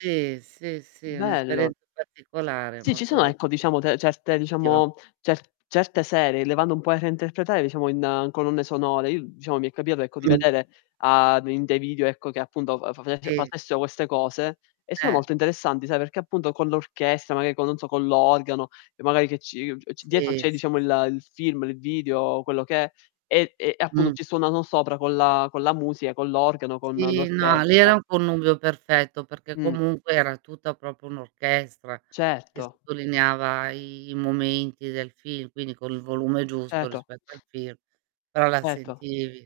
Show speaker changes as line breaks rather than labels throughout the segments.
Sì, sì, sì, è un'
Bello.
esperienza particolare
Sì, ci sono,
molto
ecco, diciamo de certe,
[unintelligible]
diciamo, cer certe serie, le vanno un po' a reinterpretare, diciamo, in colonne sonore. I diciamo mi è capitato ecco di
Mh.
vedere a d in dei video, ecco, che appunto fa faveffe
Sì.
facessero queste cose e sono
Eh.
molto interessanti, sai, perché appunto con l'orchestra magari co non so, con l'organo e magari che ci uhm, c dietro
Sì, sì,
c'è
s
diciamo il il film, il video, quello che è, e e appunto
Mh.
ci suonano sopra con la con la musica, con l'organo, con
Sì, no, lì
l'orchestra.
era un connubio perfetto perché
Mh.
comunque era tutta proprio un'orchestra che
Certo.
sottolineava i i momenti del film, quindi con il volume giusto
Certo.
rispetto al film, però la
Erto.
sentivi.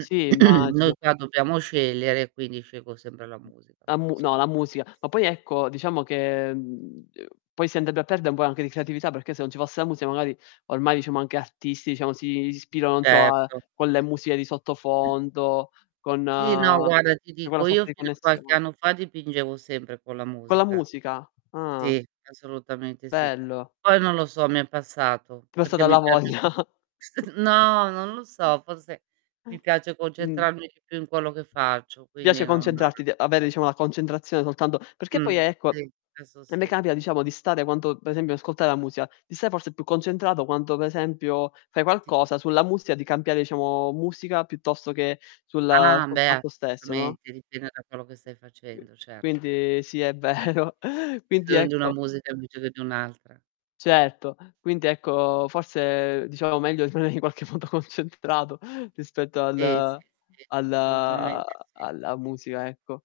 Sì,
Noi
immagino.
qua dobbiamo scegliere, quindi scelgo sempre la musica
La mu no, la
[unintelligible]
musica. Ma poi ecco, diciamo che, mhmm, uhm, poi si andrebbe a perde un po' anche di creatività, perché se non ci fosse la musica magari, ormai diciamo anche artisti, diciamo, si ispira, non so, a
Certo.
con le musiche di sottofondo, con
Sì, no, guarda ti
c'è quella
dico,
sorta
io
di
fino a qualche
connessione.
anno fa dipingevo sempre con la
Con la
musica.
musica, ah.
Sì, assolutamente sì.
Bello.
Poi, non lo so, mi è passato
T'è
perché
passata la
mi piace
voglia.
più st no, non lo so, forse mi piace
Mh.
concentrarmi di più in quello che faccio,
Ti piace
quindi non
concentrarti di avere diciamo la concentrazione soltanto perché poi,
Mh,
ecco,
sì,
a
adesso
me
sì.
capita diciamo di stare quanto per esempio ascoltare la musica, di stare forse più concentrato quanto per esempio fai
Sì.
qualcosa sulla musica, di cambiare diciamo musica piuttosto che sulla
Ah
sul
beh,
fatto stesso, no?
assolutamente, dipende da quello che stai
Qui
facendo, certo
quindi sì
[unintelligible]
è vero. Quindi
bisogno di una
ecco
musica, invece che di un'altra.
Certo. Quindi, ecco, forse diciamo meglio [unintelligible] qualche modo concentrato rispetto
Sì, sì,
al
sì,
al
assolutamente sì.
alla musica, ecco.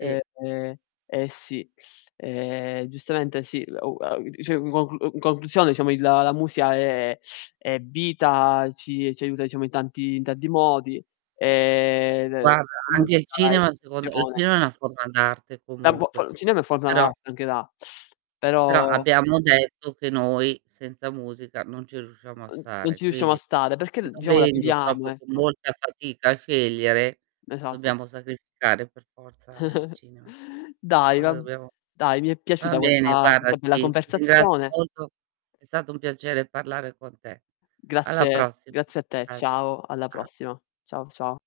Sì.
eh sì, ehm, giustamente sì, lu a [unintelligible] in conclusione diciamo il la musica è è vita, ci ci aiuta, diciamo in tanti in tanti modi, ehm, l
Guarda,
la musica
anche il
è
cinema secondo il
emozione
cinema è una forma d'arte
Da bo
comunque,
fo il cinema è
però
[unintelligible] anche da
però
però
abbiamo detto che noi senza musica non ci riusciamo a
N non
stare,
ci riusciamo a
quindi
stare perché d diciamo la
dovendo
chiudiamo,
proprio con
ecco.
molta fatica a scegliere,
Esatto.
dobbiamo sacrificare per forza il cinema.
Dai,
Cosa
vab
dobbiamo
dai, mi è
va
piaciuta
bene,
questa
guarda,
questa bella
ti ti ringrazio
conversazione
molto, è stato un piacere parlare con te. Alla
Grazie
prossima.
grazie a te. Ciao, alla
[unintelligible]
prossima. Ciao, ciao.